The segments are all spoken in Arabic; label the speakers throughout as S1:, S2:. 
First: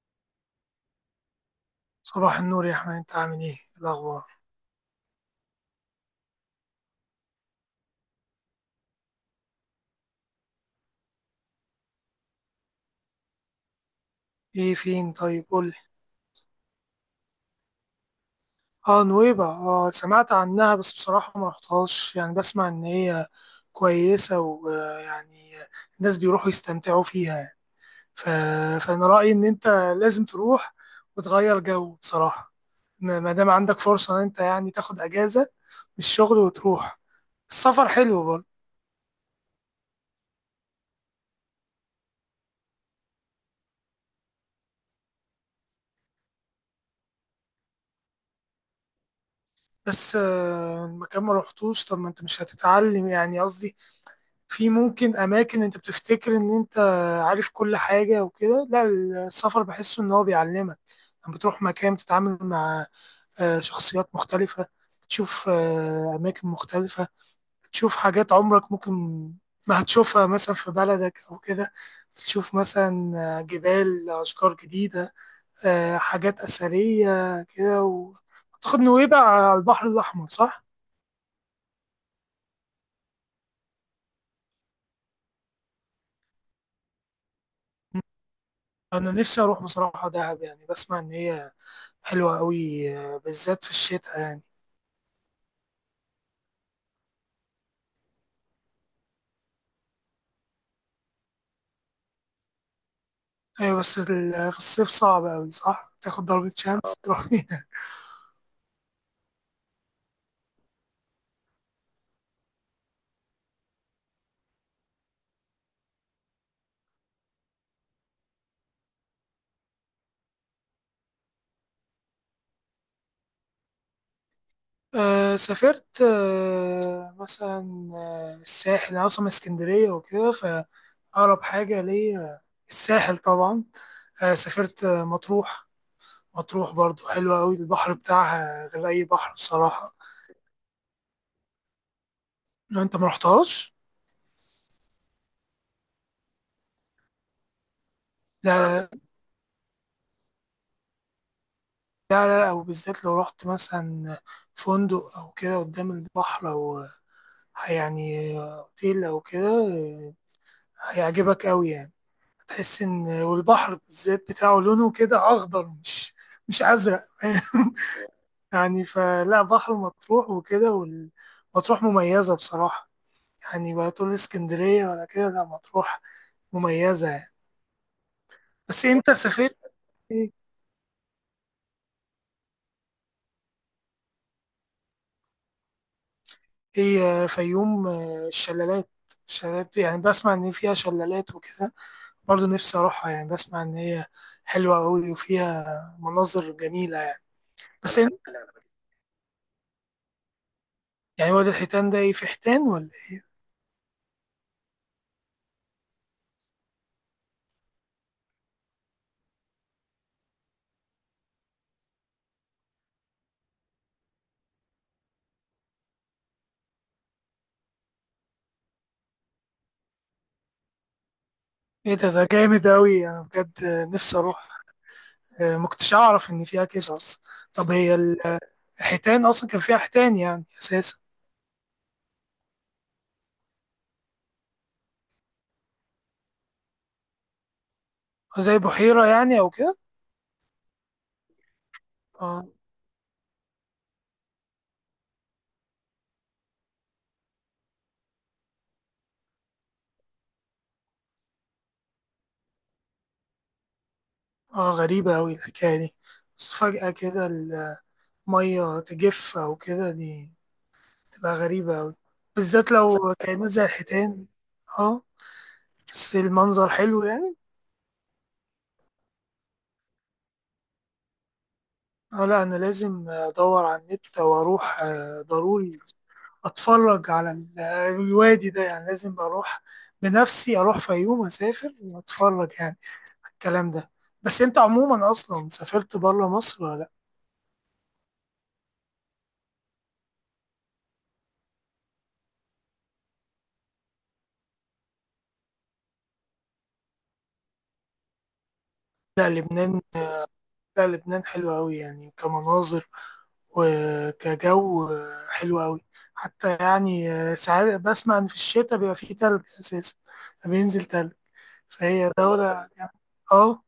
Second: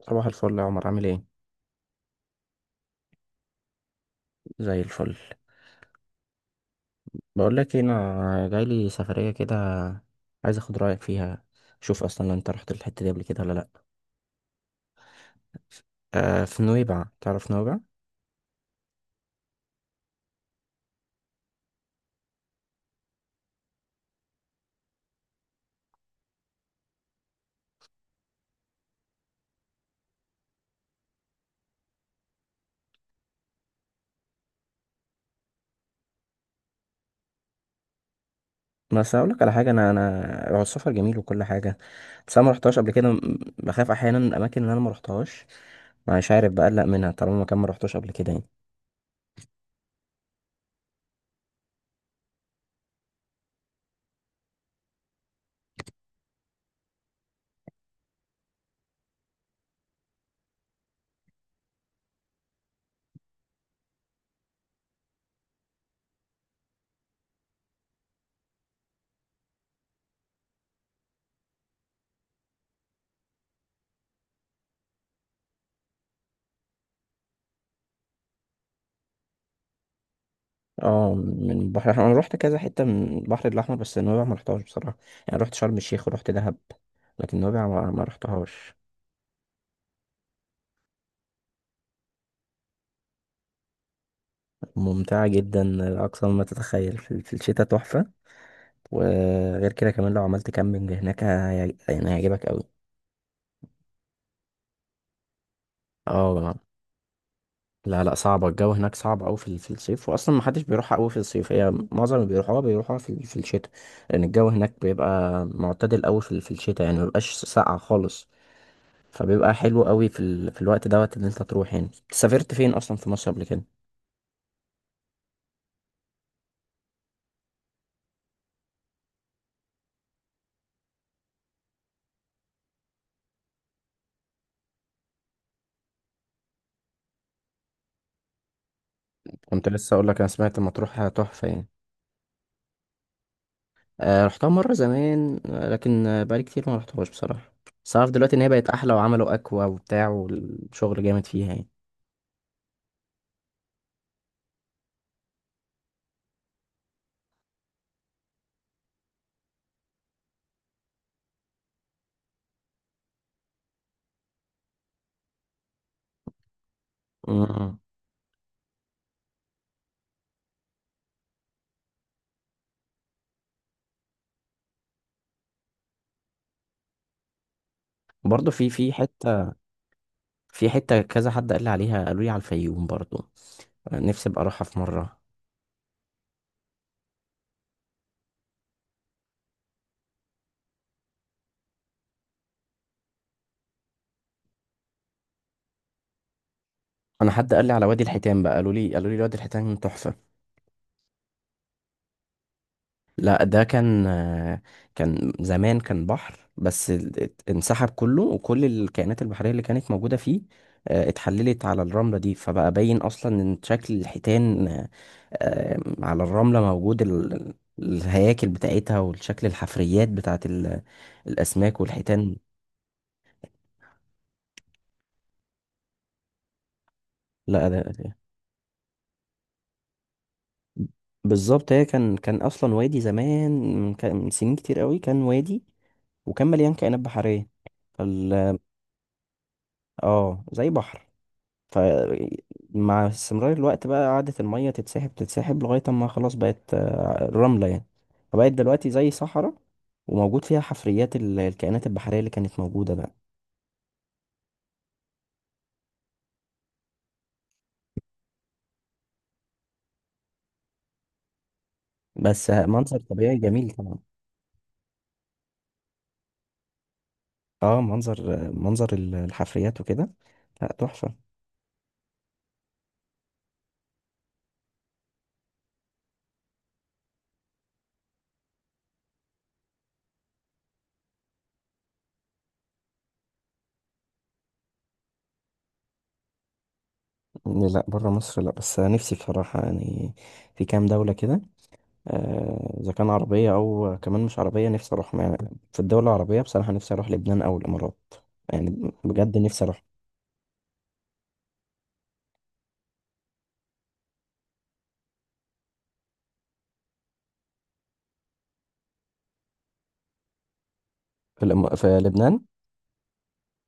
S1: صباح الفل يا عمر، عامل ايه؟
S2: صباح النور يا أحمد، أنت عامل إيه؟ إيه الأخبار؟
S1: زي الفل. بقول لك إيه، انا جاي لي سفريه كده، عايز اخد رايك فيها. شوف، اصلا انت رحت الحته دي قبل كده ولا لا؟
S2: إيه، فين؟ طيب قول لي.
S1: آه، في نويبع، تعرف نويبع؟
S2: آه، نويبع. آه، سمعت عنها بس بصراحة ما رحتهاش. يعني بسمع إن هي كويسة، ويعني الناس بيروحوا يستمتعوا فيها يعني. ف... فأنا رأيي إن أنت لازم تروح وتغير جو بصراحة. ما دام عندك فرصة إن أنت يعني تاخد أجازة من الشغل وتروح. السفر حلو برضه.
S1: بس اقول لك على حاجه، انا انا هو السفر جميل وكل حاجه. بس انا ما رحتهاش قبل كده بخاف احيانا من الاماكن اللي انا ما رحتهاش، مش عارف بقلق منها طالما مكان ما رحتوش قبل كده يعني.
S2: بس المكان ما رحتوش. طب ما أنت مش هتتعلم؟ يعني قصدي في ممكن أماكن أنت بتفتكر إن أنت عارف كل حاجة وكده، لا. السفر بحسه إن هو بيعلمك. لما بتروح مكان بتتعامل مع شخصيات مختلفة. بتشوف أماكن مختلفة. بتشوف حاجات عمرك ممكن ما هتشوفها مثلا في بلدك أو كده. بتشوف مثلا جبال، أشجار جديدة، حاجات أثرية كده. وتاخد نويبع على البحر الأحمر، صح؟
S1: اه، من البحر الاحمر انا رحت كذا حته من البحر الاحمر، بس نويبع ما رحتهاش بصراحه. يعني رحت شرم الشيخ ورحت دهب، لكن نويبع ما رحتهاش.
S2: أنا نفسي أروح بصراحة دهب. يعني بسمع إن هي حلوة أوي، بالذات في الشتاء يعني.
S1: ممتعة جدا لأقصى ما تتخيل، في الشتاء تحفة. وغير كده كمان لو عملت كامبينج هناك يعني هيعجبك أوي.
S2: أيوة بس في الصيف صعب أوي، صح؟ تاخد ضربة
S1: اه.
S2: شمس تروح فيها.
S1: لا، لا، صعبة الجو هناك صعب أوي في الصيف، وأصلا محدش بيروحها أوي في الصيف، هي معظم اللي بيروحوها في الشتاء. لأن الجو هناك بيبقى معتدل أوي في الشتاء يعني مبيبقاش ساقع خالص، فبيبقى حلو أوي في الوقت دوت اللي أنت تروح. يعني سافرت فين أصلا في مصر قبل كده؟
S2: أه سافرت. أه مثلا الساحل. أنا أصلا من اسكندرية وكده، فأقرب حاجة ليا الساحل طبعا. أه سافرت مطروح. مطروح برضو حلوة أوي، البحر بتاعها غير أي بحر
S1: كنت لسه
S2: بصراحة.
S1: أقولك، أنا سمعت مطروح تحفة يعني.
S2: لو أنت مرحتهاش.
S1: رحتها مرة زمان، لكن بقالي كتير ما رحتهاش بصراحة. بس أعرف دلوقتي إن هي بقت
S2: لا،
S1: أحلى وعملوا أكوا وبتاع والشغل جامد فيها يعني.
S2: لا، أو بالذات لو رحت مثلا فندق أو كده قدام البحر، أو يعني اوتيل او كده، هيعجبك قوي يعني. هتحس ان والبحر بالذات بتاعه لونه كده اخضر، مش ازرق، فاهم؟
S1: امم.
S2: يعني فلا، بحر مطروح وكده مطروح مميزة بصراحة يعني. ولا تقول اسكندرية ولا كده، لا، مطروح مميزة يعني.
S1: برضه
S2: بس انت سافرت ايه؟
S1: في حتة كذا حد قال لي عليها، قالوا لي على الفيوم برضه، نفسي أبقى أروحها في مرة.
S2: إيه، فيوم؟ الشلالات. الشلالات يعني بسمع ان فيها شلالات وكده. برضه نفسي اروحها، يعني بسمع ان هي حلوة قوي وفيها مناظر جميلة.
S1: أنا حد قال لي على
S2: بس
S1: وادي
S2: إن-
S1: الحيتان بقى، قالوا لي وادي الحيتان تحفة.
S2: يعني واد الحيتان ده ايه؟ في حيتان ولا ايه؟
S1: لا، ده كان كان زمان كان بحر، بس انسحب كله، وكل الكائنات البحرية اللي كانت موجودة فيه اتحللت على الرملة دي، فبقى باين أصلا إن شكل الحيتان، على الرملة موجود الهياكل بتاعتها والشكل، الحفريات بتاعت الأسماك
S2: ايه ده
S1: والحيتان.
S2: جامد أوي. أنا بجد نفسي أروح. ما كنتش أعرف إن فيها كده أصلا.
S1: لا،
S2: طب هي
S1: ده
S2: الحيتان أصلا كان فيها حيتان يعني أساسا؟
S1: بالظبط، هي كان أصلا وادي زمان، من سنين كتير قوي كان وادي، وكان مليان كائنات بحرية. فال
S2: زي بحيرة يعني أو كده؟
S1: اه، زي بحر.
S2: اه.
S1: فمع استمرار الوقت بقى قعدت المية تتسحب تتسحب لغاية اما خلاص بقت رملة يعني، فبقت دلوقتي زي صحراء، وموجود فيها حفريات الكائنات البحرية اللي كانت موجودة بقى.
S2: اه، غريبة أوي الحكاية دي. بس فجأة كده المية تجف أو كده، دي تبقى غريبة أوي.
S1: بس
S2: بالذات
S1: منظر
S2: لو
S1: طبيعي
S2: كائنات زي
S1: جميل طبعا.
S2: الحيتان. اه، بس المنظر حلو يعني.
S1: اه، منظر الحفريات وكده، لا تحفة.
S2: اه، لا، أنا لازم أدور على النت وأروح، ضروري اتفرج على الوادي ده يعني. لازم اروح بنفسي، اروح فيوم، اسافر واتفرج يعني الكلام ده. بس انت عموما اصلا سافرت بره مصر ولا لا؟
S1: لا، بره مصر لا، بس نفسي بصراحة يعني في كام دولة كده، إذا كان عربية أو كمان مش عربية نفسي أروح يعني. في الدول العربية بصراحة نفسي أروح لبنان أو الإمارات، يعني
S2: لا،
S1: بجد نفسي
S2: لبنان.
S1: أروح.
S2: لا، لبنان حلو قوي يعني، كمناظر وكجو، حلو قوي حتى يعني. ساعات بسمع ان في الشتاء بيبقى فيه تلج اساسا، بينزل تلج.
S1: في
S2: فهي
S1: لبنان
S2: دولة يعني. اه،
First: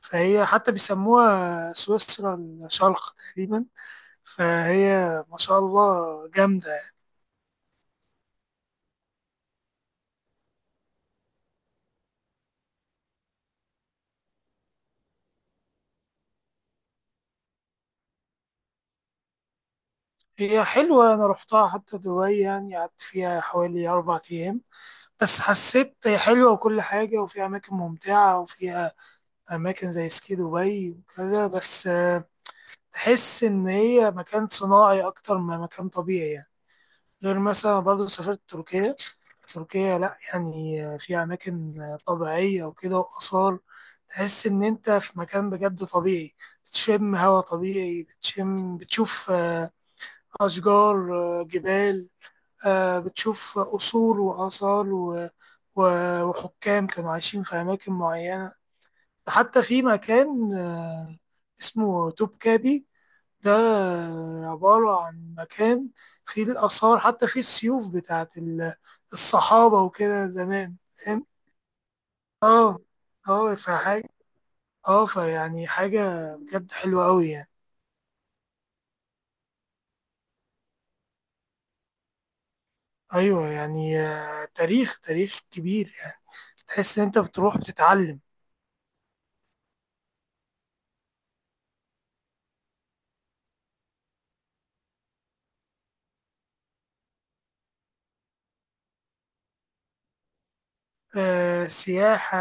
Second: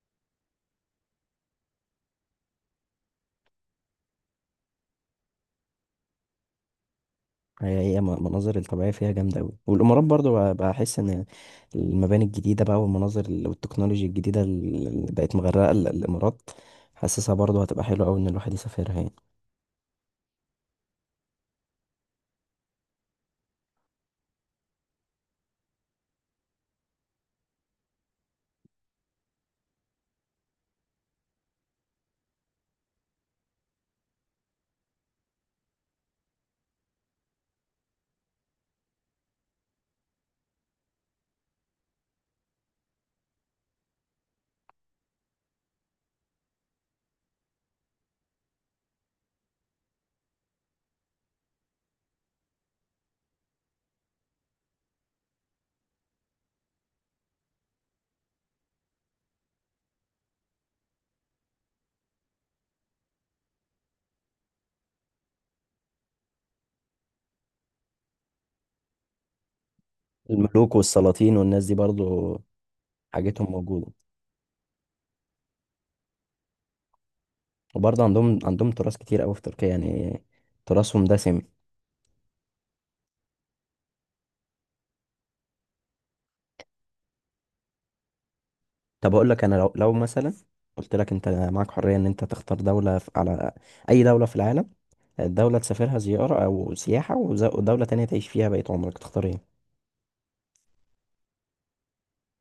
S2: فهي حتى بيسموها سويسرا الشرق تقريبا. فهي ما شاء الله جامدة.
S1: هي المناظر الطبيعية فيها جامدة أوي، والإمارات برضو بحس إن المباني الجديدة بقى، والمناظر والتكنولوجيا الجديدة اللي بقت مغرقة الإمارات، حاسسها برضو هتبقى حلوة أوي إن الواحد يسافرها يعني.
S2: هي حلوة، أنا رحتها حتى دبي، يعني قعدت فيها حوالي 4 أيام. بس حسيت هي حلوة وكل حاجة، وفيها أماكن ممتعة وفيها أماكن زي سكي دبي وكذا. بس تحس إن هي مكان صناعي أكتر ما مكان طبيعي يعني. غير مثلا برضه سافرت تركيا. تركيا لأ، يعني في أماكن طبيعية وكده وآثار. تحس إن أنت في مكان بجد طبيعي، بتشم هوا طبيعي. بتشوف أشجار، جبال. بتشوف قصور وآثار وحكام كانوا عايشين في أماكن معينة. حتى في مكان اسمه توبكابي. ده عبارة عن مكان فيه الآثار، حتى فيه السيوف بتاعت الصحابة وكده
S1: الملوك
S2: زمان، فاهم؟
S1: والسلاطين والناس دي برضو
S2: اه.
S1: حاجتهم
S2: اه
S1: موجودة.
S2: فحاجة، اه فيعني حاجة بجد حلوة أوي يعني.
S1: وبرضو عندهم تراث كتير أوي في تركيا يعني، تراثهم دسم.
S2: أيوة يعني تاريخ، تاريخ كبير يعني. تحس إن أنت بتروح بتتعلم.
S1: طب أقول لك، أنا لو مثلا قلت لك، أنت معاك حرية إن أنت تختار دولة على أي دولة في العالم، دولة تسافرها زيارة أو سياحة ودولة تانية تعيش فيها بقية عمرك، تختار ايه؟
S2: آه سياحة.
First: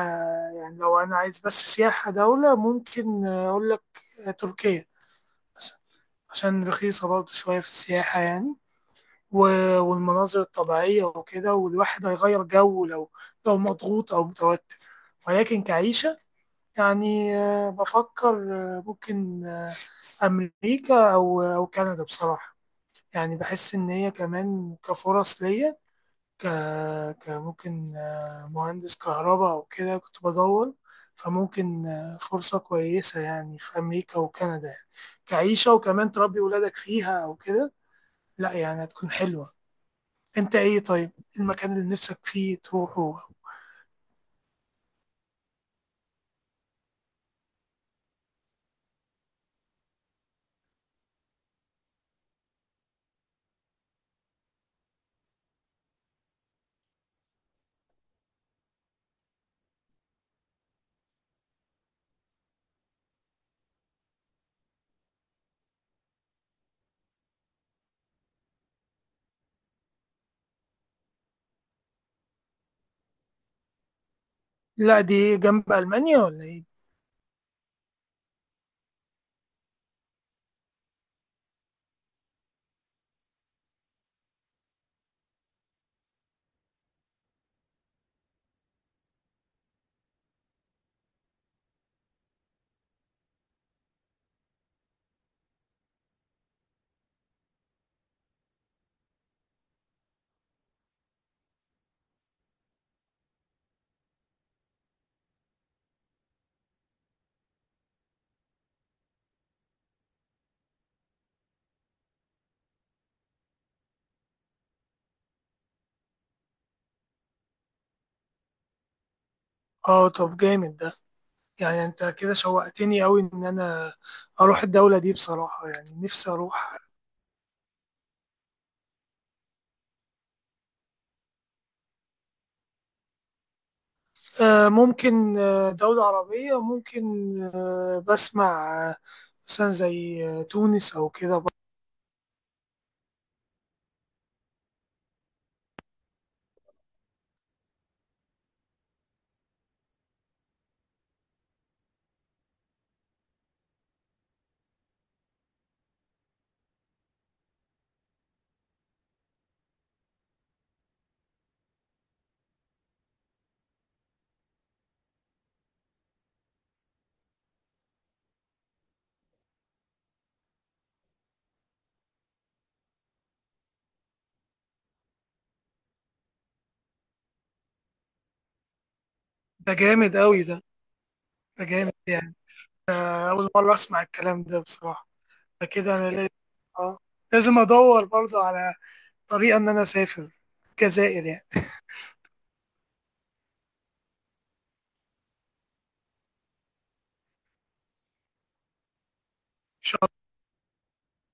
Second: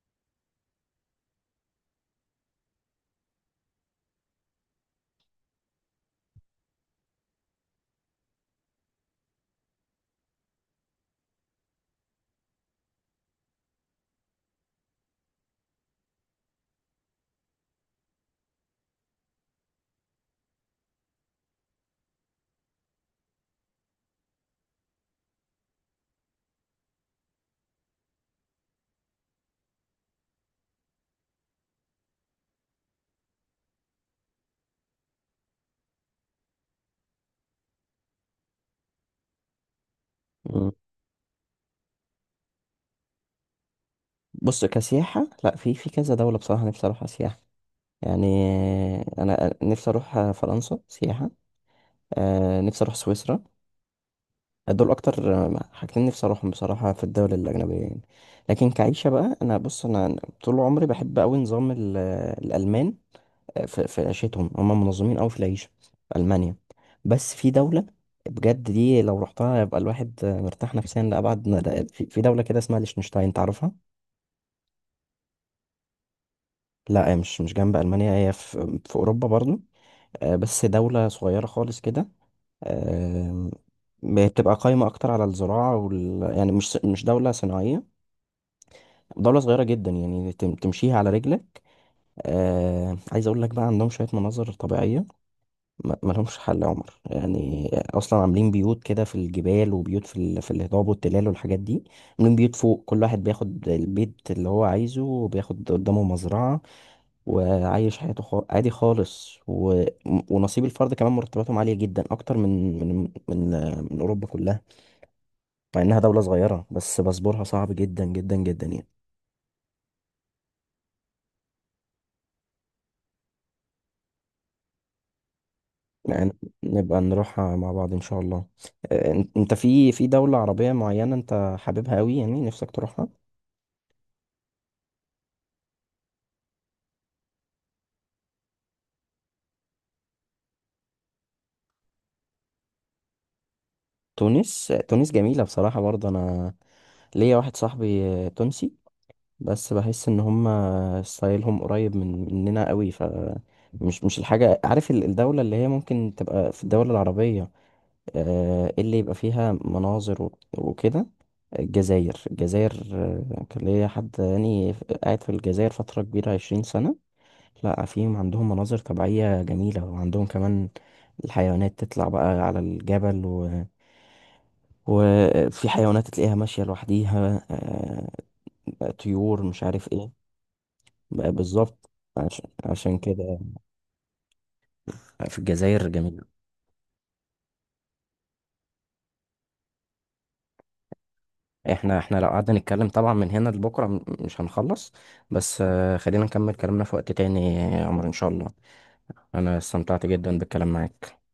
S2: يعني لو أنا عايز بس سياحة، دولة ممكن أقول لك تركيا مثلا، عشان رخيصة برضه شوية في السياحة يعني. والمناظر الطبيعية وكده، والواحد هيغير جو لو مضغوط أو متوتر. ولكن كعيشة يعني بفكر ممكن أمريكا أو كندا بصراحة. يعني بحس إن هي كمان كفرص ليا، ك كممكن مهندس كهرباء أو كده كنت بدور. فممكن فرصة كويسة يعني في أمريكا وكندا يعني. كعيشة وكمان تربي ولادك فيها أو كده، لا يعني هتكون حلوة. انت
S1: مم.
S2: ايه طيب؟ المكان اللي نفسك فيه تروحه؟
S1: بص، كسياحة لأ، في كذا دولة بصراحة نفسي أروحها سياحة يعني. أنا نفسي أروح فرنسا سياحة، نفسي أروح سويسرا. دول أكتر حاجتين نفسي أروحهم بصراحة في الدول الأجنبية يعني. لكن كعيشة بقى، بص، أنا طول عمري بحب أوي نظام الألمان، في عيشتهم، هم منظمين قوي في العيشة في ألمانيا. بس في دولة بجد دي لو رحتها يبقى الواحد مرتاح نفسيا لأبعد في دولة كده اسمها ليechtenstein، تعرفها؟
S2: لا، دي جنب المانيا ولا ايه؟
S1: لا، هي مش جنب ألمانيا، هي في أوروبا برضو، بس دولة صغيرة خالص كده. آم، بتبقى قايمة أكتر على الزراعة يعني مش دولة صناعية، دولة صغيرة جدا يعني تمشيها على رجلك. عايز أقول لك بقى، عندهم شوية مناظر طبيعية ما لهمش حل يا عمر، يعني اصلا عاملين بيوت كده في الجبال، وبيوت في الهضاب والتلال والحاجات دي. عاملين بيوت فوق، كل واحد بياخد البيت اللي هو عايزه، وبياخد قدامه مزرعة، وعايش حياته عادي خالص. ونصيب الفرد كمان، مرتباتهم عالية جدا اكتر من اوروبا كلها، مع انها دولة صغيرة، بس باسبورها صعب جدا جدا جدا يعني.
S2: اه طب جامد ده. يعني انت كده شوقتني قوي ان انا اروح الدولة دي بصراحة، يعني نفسي
S1: يعني
S2: اروح.
S1: نبقى نروحها مع بعض ان شاء الله. انت في دولة عربية معينة انت حاببها قوي، يعني نفسك تروحها؟
S2: آه ممكن دولة عربية ممكن. آه بسمع مثلا زي تونس او كده برضه.
S1: تونس، تونس جميلة بصراحة، برضه أنا ليا واحد صاحبي تونسي، بس بحس إن هما ستايلهم قريب من مننا قوي، مش الحاجة، عارف الدولة اللي هي ممكن تبقى في الدولة العربية، إيه اللي يبقى فيها مناظر وكده؟ الجزائر، الجزائر، كان ليا حد يعني قاعد في الجزائر فترة كبيرة 20 سنة. لا، فيهم عندهم مناظر طبيعية جميلة، وعندهم كمان الحيوانات تطلع بقى على الجبل، وفي حيوانات تلاقيها ماشية لوحديها، طيور مش
S2: ده
S1: عارف ايه.
S2: جامد قوي ده.
S1: بقى
S2: ده
S1: بالظبط،
S2: جامد يعني.
S1: عشان كده
S2: اول مرة اسمع الكلام ده بصراحة.
S1: في
S2: ده
S1: الجزائر
S2: كده انا
S1: جميل.
S2: لازم. اه، لازم ادور برضه على طريقة ان انا اسافر الجزائر يعني.
S1: احنا لو قعدنا نتكلم طبعا من هنا لبكرة مش هنخلص، بس خلينا نكمل كلامنا في وقت تاني يا عمر ان شاء الله. انا استمتعت جدا بالكلام معاك.